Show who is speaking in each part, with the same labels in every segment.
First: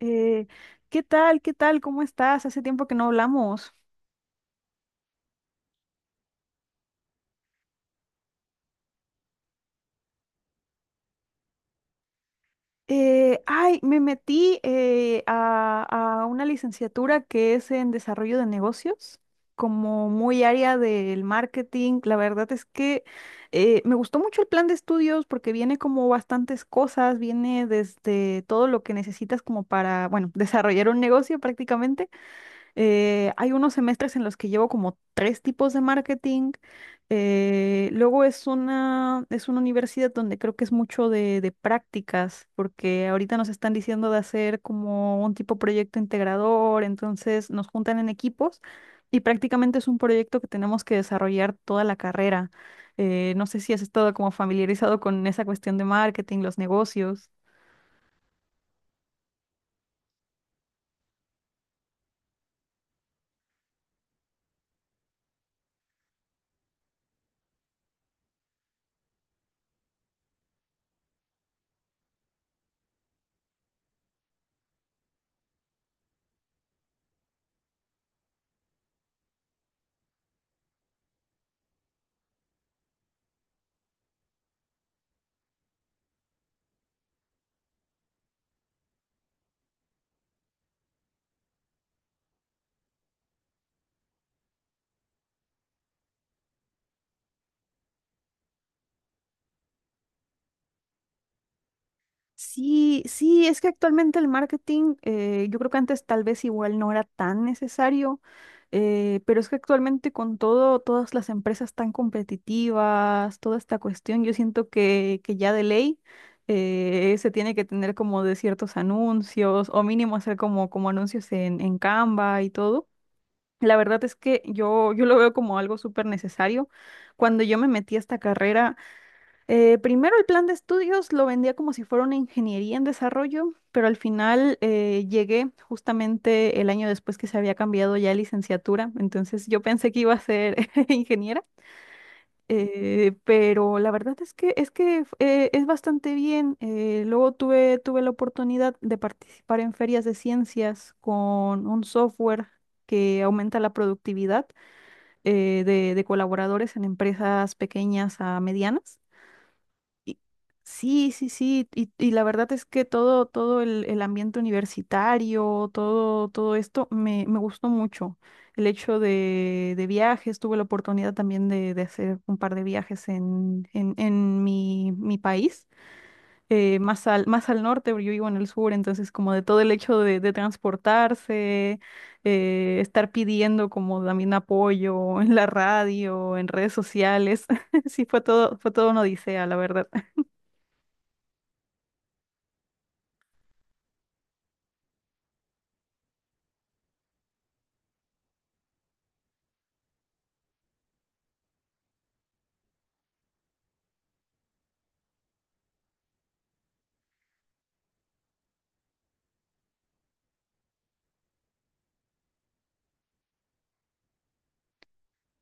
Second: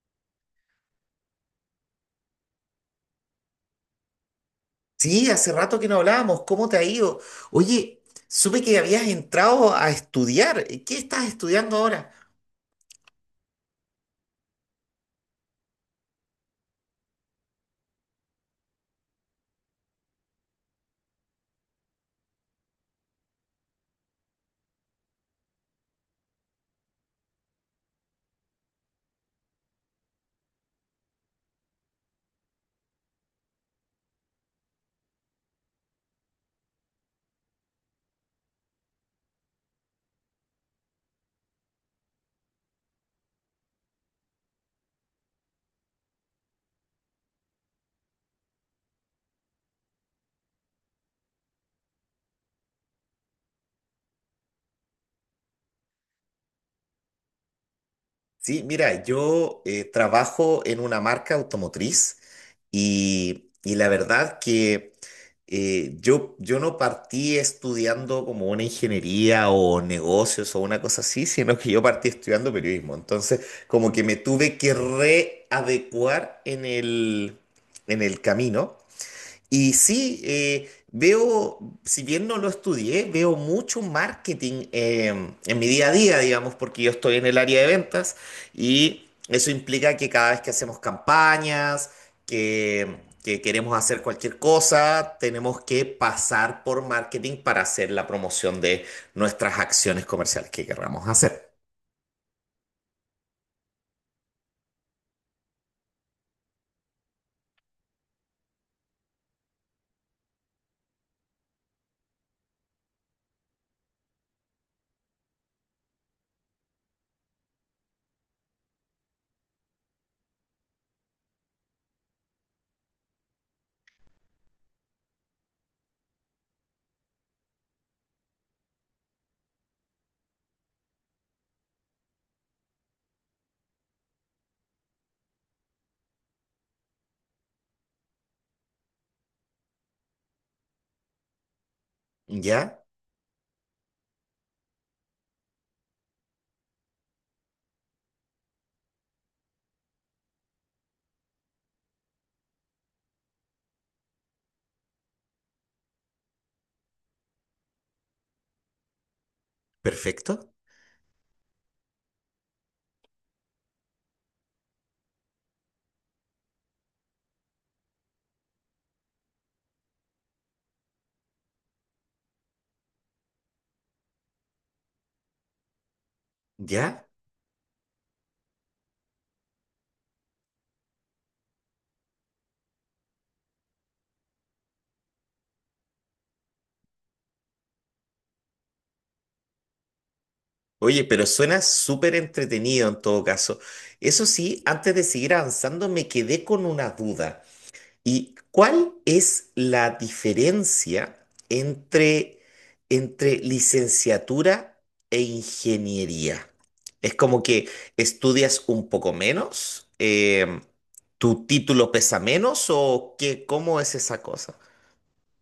Speaker 1: Eh, ¿Qué tal? ¿Qué tal? ¿Cómo estás? Hace tiempo que no hablamos.
Speaker 2: Sí, hace rato que no hablábamos. ¿Cómo te ha ido? Oye, supe que habías entrado a estudiar. ¿Qué estás estudiando ahora?
Speaker 1: Me metí a una licenciatura que es en desarrollo de negocios, como muy área del marketing. La verdad es que me gustó mucho el plan de estudios porque viene como bastantes cosas, viene desde todo lo que necesitas como para, bueno, desarrollar un negocio prácticamente. Hay unos semestres en los que llevo como tres tipos de marketing. Luego es una universidad donde creo que es mucho de prácticas, porque ahorita nos están diciendo de hacer como un tipo proyecto integrador, entonces nos juntan en equipos y prácticamente es un proyecto que tenemos que desarrollar toda la carrera. No sé si has estado como familiarizado con esa cuestión de marketing, los negocios.
Speaker 2: Sí, mira, yo trabajo en una marca automotriz y la verdad que yo no partí estudiando como una ingeniería o negocios o una cosa así, sino que yo partí estudiando periodismo. Entonces, como que me tuve que readecuar en en el camino. Y sí, veo, si bien no lo estudié, veo mucho marketing en mi día a día, digamos, porque yo estoy en el área de ventas y eso implica que cada vez que hacemos campañas, que, que queremos hacer cualquier cosa, tenemos que pasar por marketing para hacer la promoción de nuestras acciones comerciales que queramos hacer.
Speaker 1: Sí, sí, es que actualmente el marketing, yo creo que antes tal vez igual no era tan necesario, pero es que actualmente con todo, todas las empresas tan competitivas, toda esta cuestión, yo siento que ya de ley se tiene que tener como de ciertos anuncios o mínimo hacer como, como anuncios en Canva y todo. La verdad es que yo lo veo como algo súper necesario. Cuando yo me metí a esta carrera, primero el plan de estudios lo vendía como si fuera una ingeniería en desarrollo, pero al final llegué justamente el año después que se había cambiado ya a licenciatura, entonces yo pensé que iba a ser ingeniera,
Speaker 2: ¿Ya?
Speaker 1: pero la verdad es que es bastante bien. Luego tuve la oportunidad de participar en ferias de ciencias con un software que aumenta la productividad de colaboradores en empresas pequeñas a medianas. Y-
Speaker 2: Perfecto.
Speaker 1: Sí, sí, sí, y la verdad es que todo, todo el ambiente universitario, todo, todo esto me, me gustó mucho. El hecho de viajes, tuve la oportunidad también de hacer un par de viajes en mi, mi país,
Speaker 2: ¿Ya?
Speaker 1: más al norte, porque yo vivo en el sur, entonces como de todo el hecho de transportarse, estar pidiendo como también apoyo en la radio, en redes sociales, sí, fue todo una odisea, la verdad.
Speaker 2: Oye, pero suena súper entretenido en todo caso. Eso sí, antes de seguir avanzando, me quedé con una duda. ¿Y cuál es la diferencia entre, licenciatura e ingeniería? Es como que estudias un poco menos, tu título pesa menos o qué, ¿cómo es esa cosa?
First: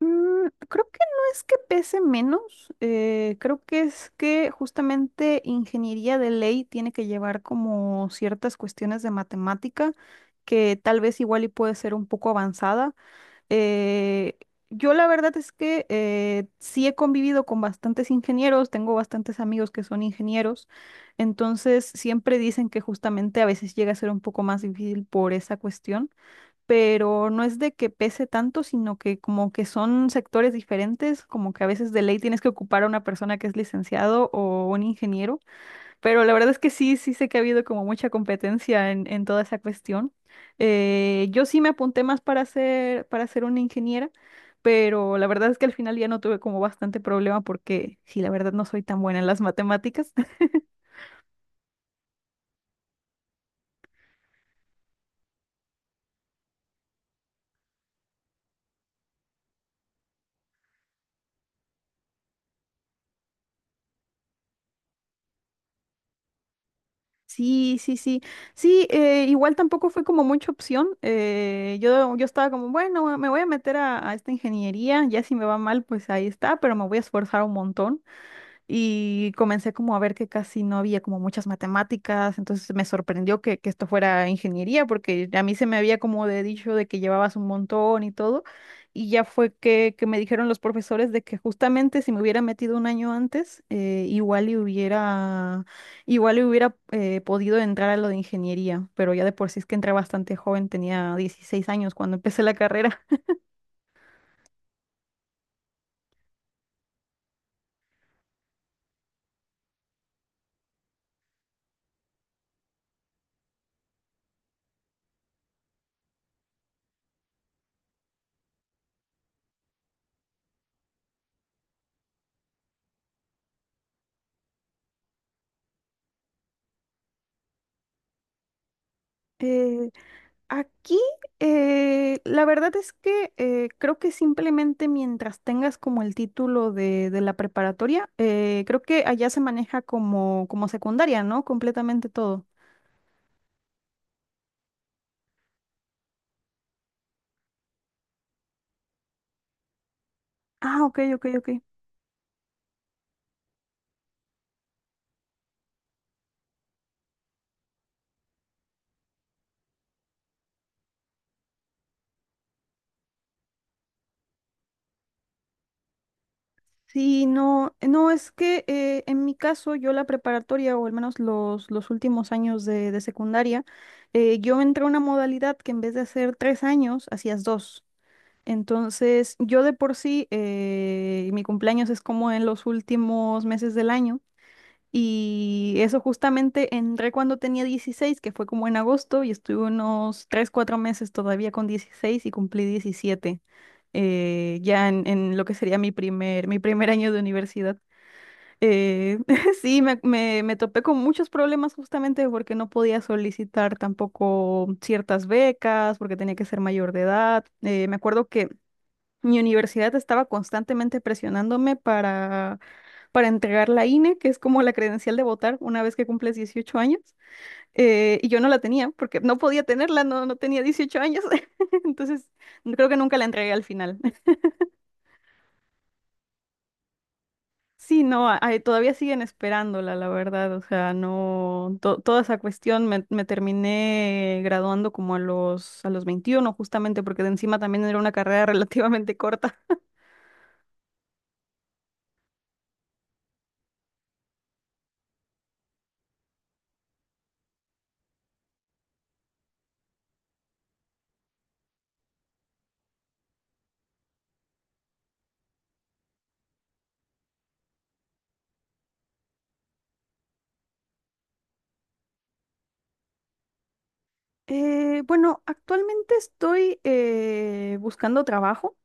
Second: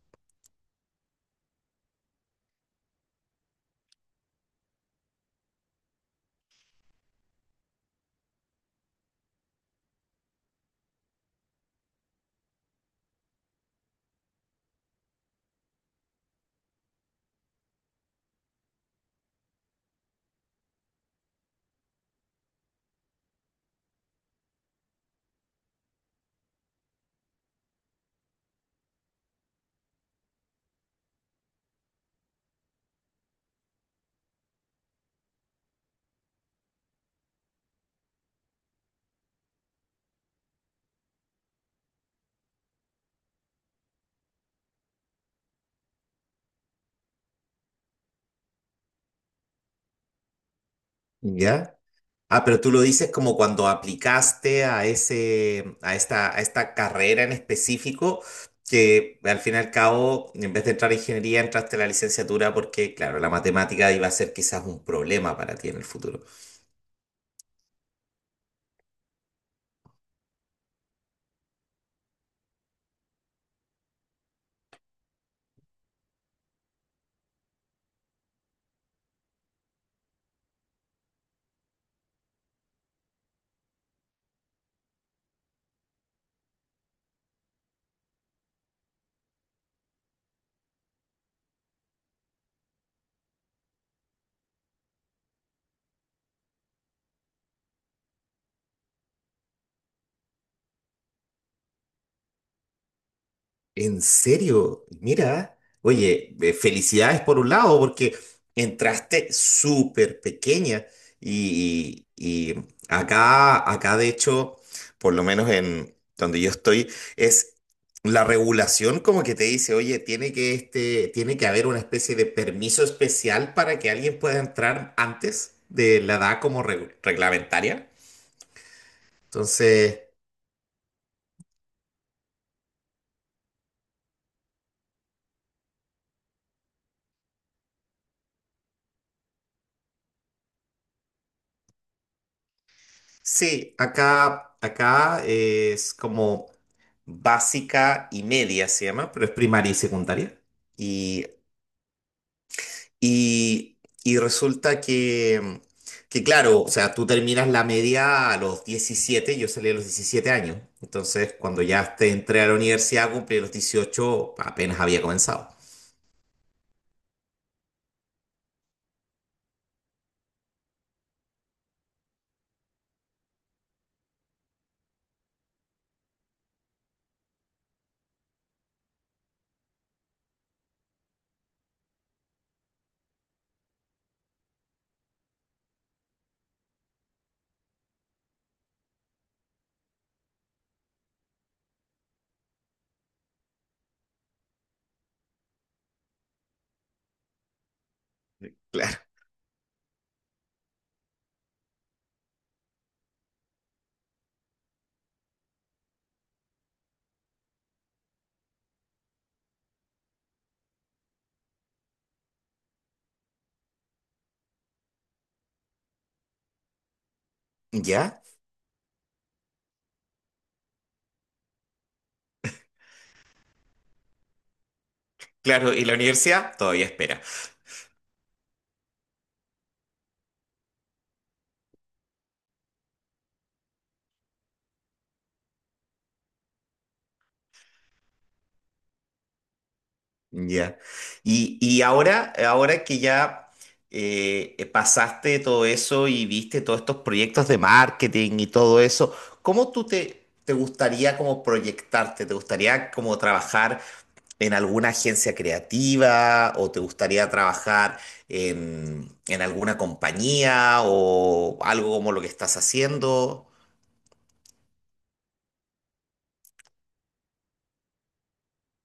Speaker 1: Mm, creo que no es que pese menos, creo que es que justamente ingeniería de ley tiene que llevar como ciertas cuestiones de matemática que tal vez igual y puede ser un poco avanzada. Eh, yo la verdad es que sí he convivido con bastantes ingenieros, tengo bastantes amigos que son ingenieros, entonces siempre dicen que justamente a veces llega a ser un poco más difícil por esa cuestión, pero no es de que pese tanto, sino que como que son sectores diferentes, como que a veces de ley tienes que ocupar a una persona que es licenciado o un ingeniero, pero la verdad es que sí, sí sé que ha habido como mucha competencia en toda esa cuestión. Yo sí me apunté más para ser una ingeniera, pero la verdad es que al final ya no tuve como bastante problema porque sí, la verdad no soy tan buena en las matemáticas.
Speaker 2: Ya. Ah, pero tú lo dices como cuando aplicaste a ese, a esta carrera en específico, que al fin y al cabo, en vez de entrar a ingeniería, entraste a la licenciatura porque, claro, la matemática iba a ser quizás un problema para ti en el futuro.
Speaker 1: Sí, sí, sí. Sí, igual tampoco fue como mucha opción. Yo estaba como, bueno, me voy a meter a esta ingeniería, ya si me va mal, pues ahí está, pero me voy a esforzar un montón y comencé como a ver que casi no había como muchas matemáticas, entonces me sorprendió que esto fuera ingeniería, porque a mí se me había como de dicho de que llevabas un montón y todo, y ya fue que me dijeron los profesores de que justamente si me hubiera metido un año antes, igual y hubiera, podido entrar a lo de ingeniería, pero ya de por sí es que entré bastante joven, tenía 16 años cuando empecé la carrera.
Speaker 2: ¿En serio? Mira, oye, felicidades por un lado, porque entraste súper pequeña y acá de hecho, por lo menos en donde yo estoy, es la regulación como que te dice, oye, tiene que, este, tiene que haber una especie de permiso especial para que alguien pueda entrar antes de la edad como reglamentaria.
Speaker 1: Eh,
Speaker 2: Entonces...
Speaker 1: Aquí, la verdad es que creo que simplemente mientras tengas como el título de la preparatoria, creo que allá se maneja como, como secundaria, ¿no? Completamente todo.
Speaker 2: Sí, acá es como básica y media se llama, pero es primaria y secundaria.
Speaker 1: Ah, ok, ok,
Speaker 2: Y,
Speaker 1: ok.
Speaker 2: y, y resulta que, claro, o sea, tú terminas la media a los 17, yo salí a los 17 años. Entonces, cuando ya te entré a la universidad, cumplí los 18, apenas había comenzado.
Speaker 1: Sí, no, no, es que en mi caso yo la preparatoria o al menos los últimos años de secundaria, yo entré a una modalidad que en vez de hacer tres años, hacías dos. Entonces, yo de por sí, mi cumpleaños es como en los últimos meses del año. Y eso justamente entré cuando tenía 16, que fue como en agosto, y estuve unos tres, 4 meses todavía con 16 y cumplí 17 ya en lo que sería mi primer año de universidad.
Speaker 2: Claro.
Speaker 1: Eh, sí, me topé con muchos problemas justamente porque no podía solicitar tampoco ciertas becas, porque tenía que ser mayor de edad. Me acuerdo que mi universidad estaba constantemente presionándome para entregar la INE, que es como la credencial de votar una vez que cumples 18 años,
Speaker 2: ¿Ya?
Speaker 1: y yo no la tenía porque no podía tenerla, no, no tenía 18 años, entonces creo que nunca la entregué al final.
Speaker 2: Claro, y la universidad todavía espera.
Speaker 1: Sí, no, todavía siguen esperándola, la verdad, o sea, no, toda esa cuestión me, me terminé graduando como a los 21, justamente porque de encima también era una carrera relativamente corta.
Speaker 2: Ya. Y ahora, que ya pasaste todo eso y viste todos estos proyectos de marketing y todo eso, ¿cómo tú te, te gustaría como proyectarte? ¿Te gustaría como trabajar en alguna agencia creativa o te gustaría trabajar en, alguna compañía o algo como lo que estás haciendo?
Speaker 1: Bueno, actualmente estoy buscando trabajo.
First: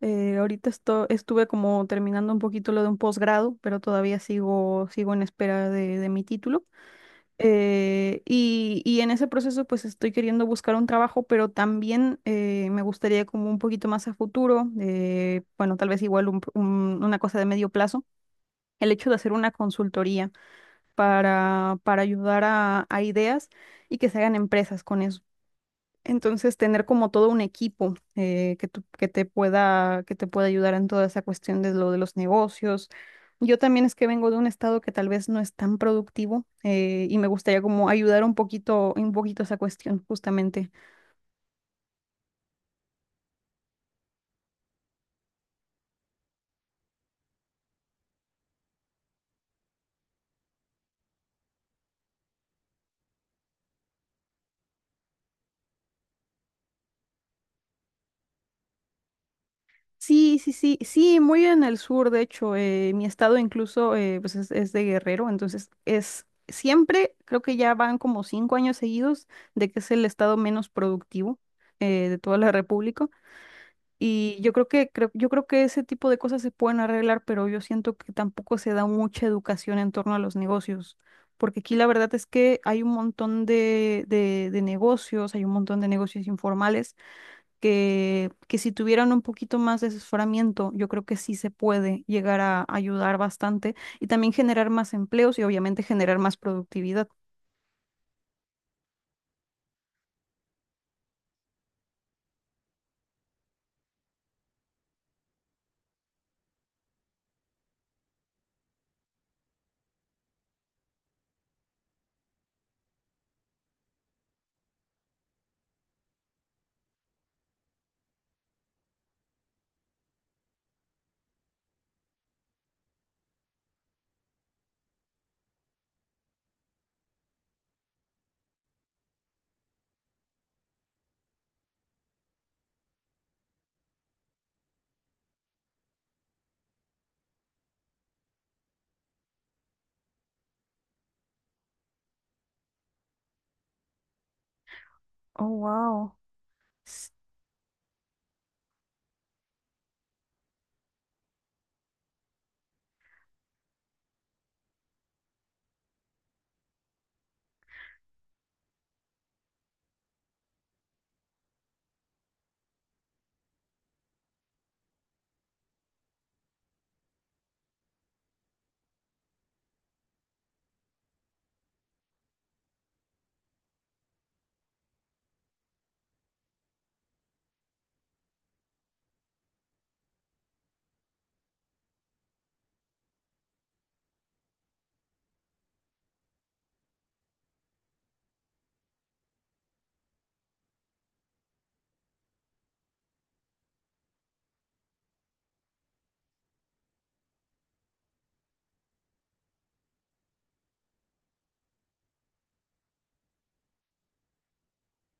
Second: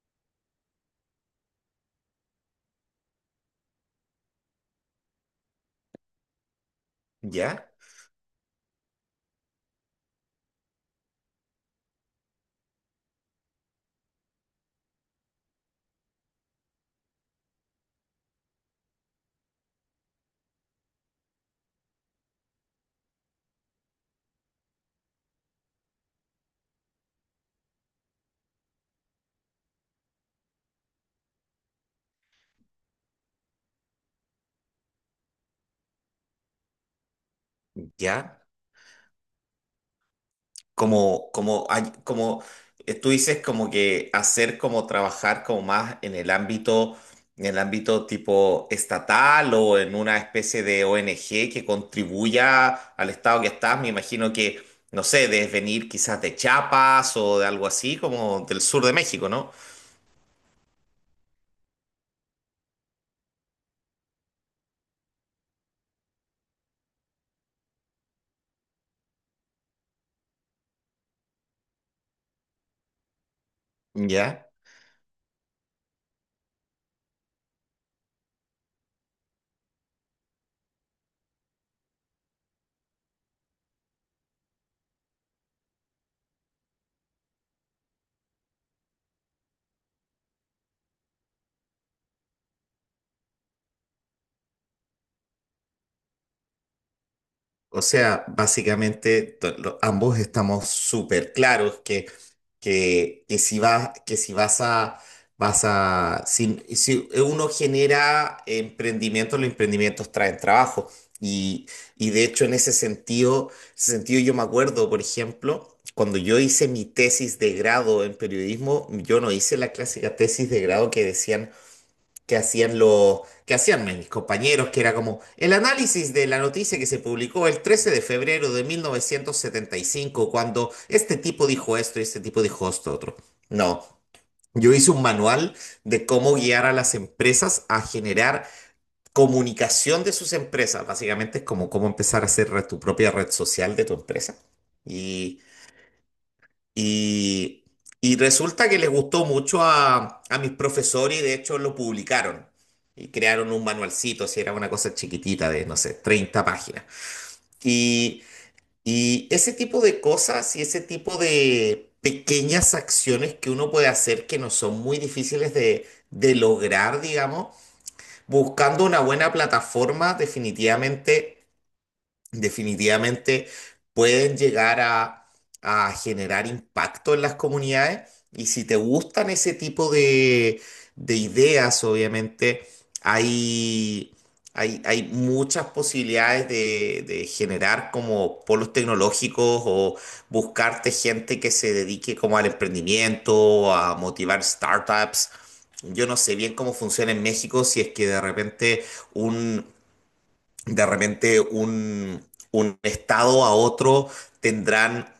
Speaker 1: Ahorita estuve como terminando un poquito lo de un posgrado, pero todavía sigo, sigo en espera de mi título.
Speaker 2: ¿Ya?
Speaker 1: Y, y en ese proceso pues estoy queriendo buscar un trabajo, pero también me gustaría como un poquito más a futuro, bueno, tal vez igual una cosa de medio plazo, el hecho de hacer una consultoría para ayudar a ideas y que se hagan empresas con eso. Entonces, tener como todo un equipo que te pueda ayudar en toda esa cuestión de lo de los negocios. Yo también es que vengo de un estado que tal vez no es tan productivo, y me gustaría como ayudar
Speaker 2: ¿Ya?
Speaker 1: un poquito esa cuestión, justamente.
Speaker 2: como, como, hay- como tú dices, como que hacer como trabajar como más en el ámbito tipo estatal o en una especie de ONG que contribuya al estado que estás, me imagino que, no sé, debes venir quizás de Chiapas o de algo así, como del sur de México, ¿no?
Speaker 1: Sí, sí, sí, sí, muy en el sur, de hecho, mi estado incluso pues es de Guerrero, entonces es siempre, creo que ya van como 5 años seguidos de que es el estado menos productivo de toda la República. Y
Speaker 2: Ya.
Speaker 1: yo creo que, yo creo que ese tipo de cosas se pueden arreglar, pero yo siento que tampoco se da mucha educación en torno a los negocios, porque aquí la verdad es que hay un montón de, de negocios, hay un montón de negocios informales que si tuvieran un poquito más de asesoramiento, yo creo que sí se puede llegar a ayudar bastante y también generar más empleos y obviamente generar más productividad.
Speaker 2: O sea, básicamente ambos estamos súper claros que si vas a, vas a, si, si uno genera emprendimientos, los emprendimientos traen trabajo. Y, y de hecho, en ese sentido, yo me acuerdo, por ejemplo, cuando yo hice mi tesis de grado en periodismo, yo no hice la clásica tesis de grado que decían que hacían los, que hacían mis compañeros, que era como el análisis de la noticia que se publicó el 13 de febrero de 1975 cuando este tipo dijo esto y este tipo dijo esto otro. No, yo hice un manual de cómo guiar a las empresas a generar comunicación de sus empresas. Básicamente es como cómo empezar a hacer tu propia red social de tu empresa.
Speaker 1: Oh, wow.
Speaker 2: Y, y resulta que les gustó mucho a mis profesores y de hecho lo publicaron. Y crearon un manualcito, si era una cosa chiquitita de, no sé, 30 páginas. Y, y ese tipo de cosas y ese tipo de pequeñas acciones que uno puede hacer que no son muy difíciles de lograr, digamos, buscando una buena plataforma, definitivamente pueden llegar a generar impacto en las comunidades. Y si te gustan ese tipo de ideas, obviamente hay, hay muchas posibilidades de generar como polos tecnológicos o buscarte gente que se dedique como al emprendimiento, a motivar startups. Yo no sé bien cómo funciona en México, si es que un, de repente un estado a otro tendrán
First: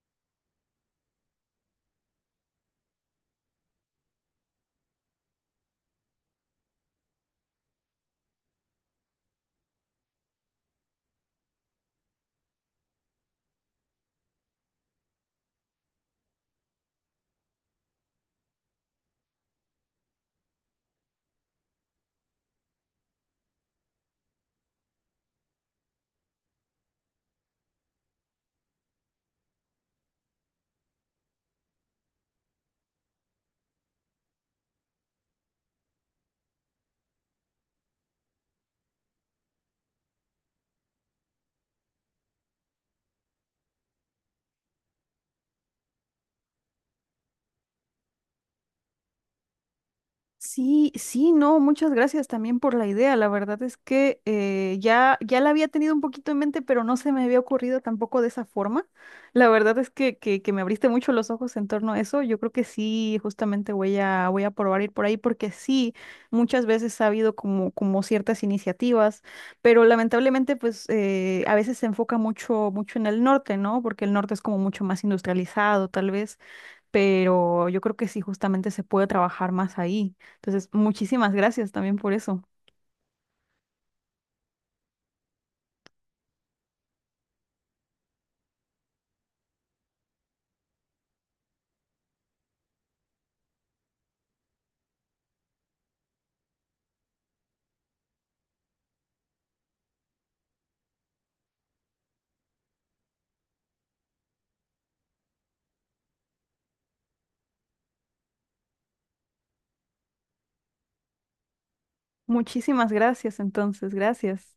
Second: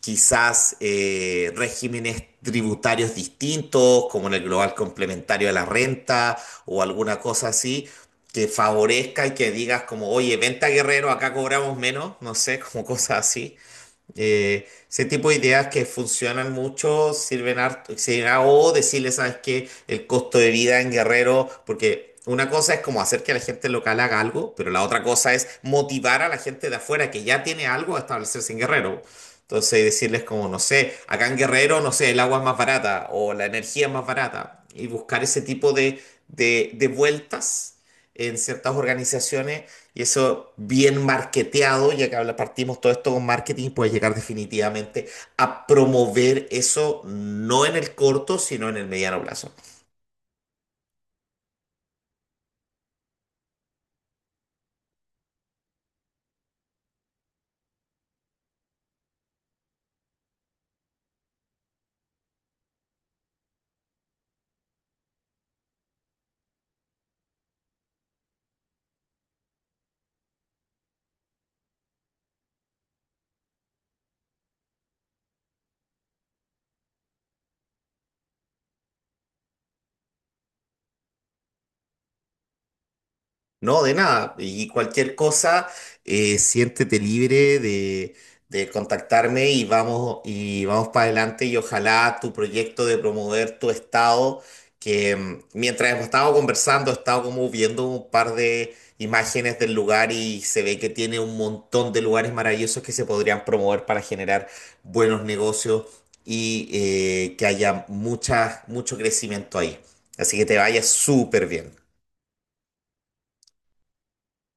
Speaker 2: quizás regímenes tributarios distintos, como en el global complementario de la renta o alguna cosa así, que favorezca y que digas como, oye, venta Guerrero, acá cobramos menos, no sé, como cosas así. Ese tipo de ideas que funcionan mucho sirven harto, sirven o decirle, ¿sabes qué? El costo de vida en Guerrero, porque una cosa es como hacer que la gente local haga algo, pero la otra cosa es motivar a la gente de afuera que ya tiene algo a establecerse en Guerrero. Entonces decirles como, no sé, acá en Guerrero, no sé, el agua es más barata o la energía es más barata y buscar ese tipo de, de vueltas en ciertas organizaciones y eso bien marketeado, ya que partimos todo esto con marketing, puede llegar definitivamente a promover eso no en el corto, sino en el mediano plazo.
Speaker 1: Sí, sí, no, muchas gracias también por la idea. La verdad es que ya, ya la había tenido un poquito en mente, pero no se me había ocurrido tampoco de esa forma. La verdad es que me abriste mucho los ojos en torno a eso. Yo creo que sí, justamente voy a, voy a probar ir por ahí, porque sí, muchas veces ha habido como, como ciertas iniciativas, pero lamentablemente, pues a veces se enfoca mucho, mucho en el norte, ¿no? Porque el norte es como mucho más industrializado, tal vez, pero yo creo que sí, justamente se puede trabajar más ahí. Entonces, muchísimas gracias también por eso.
Speaker 2: No, de nada. Y cualquier cosa, siéntete libre de contactarme y vamos para adelante y ojalá tu proyecto de promover tu estado, que mm, mientras hemos estado conversando, he estado como viendo un par de imágenes del lugar y se ve que tiene un montón de lugares maravillosos que se podrían promover para generar buenos negocios y que haya mucho crecimiento ahí. Así que te vaya súper bien.
Speaker 1: Muchísimas gracias, entonces, gracias.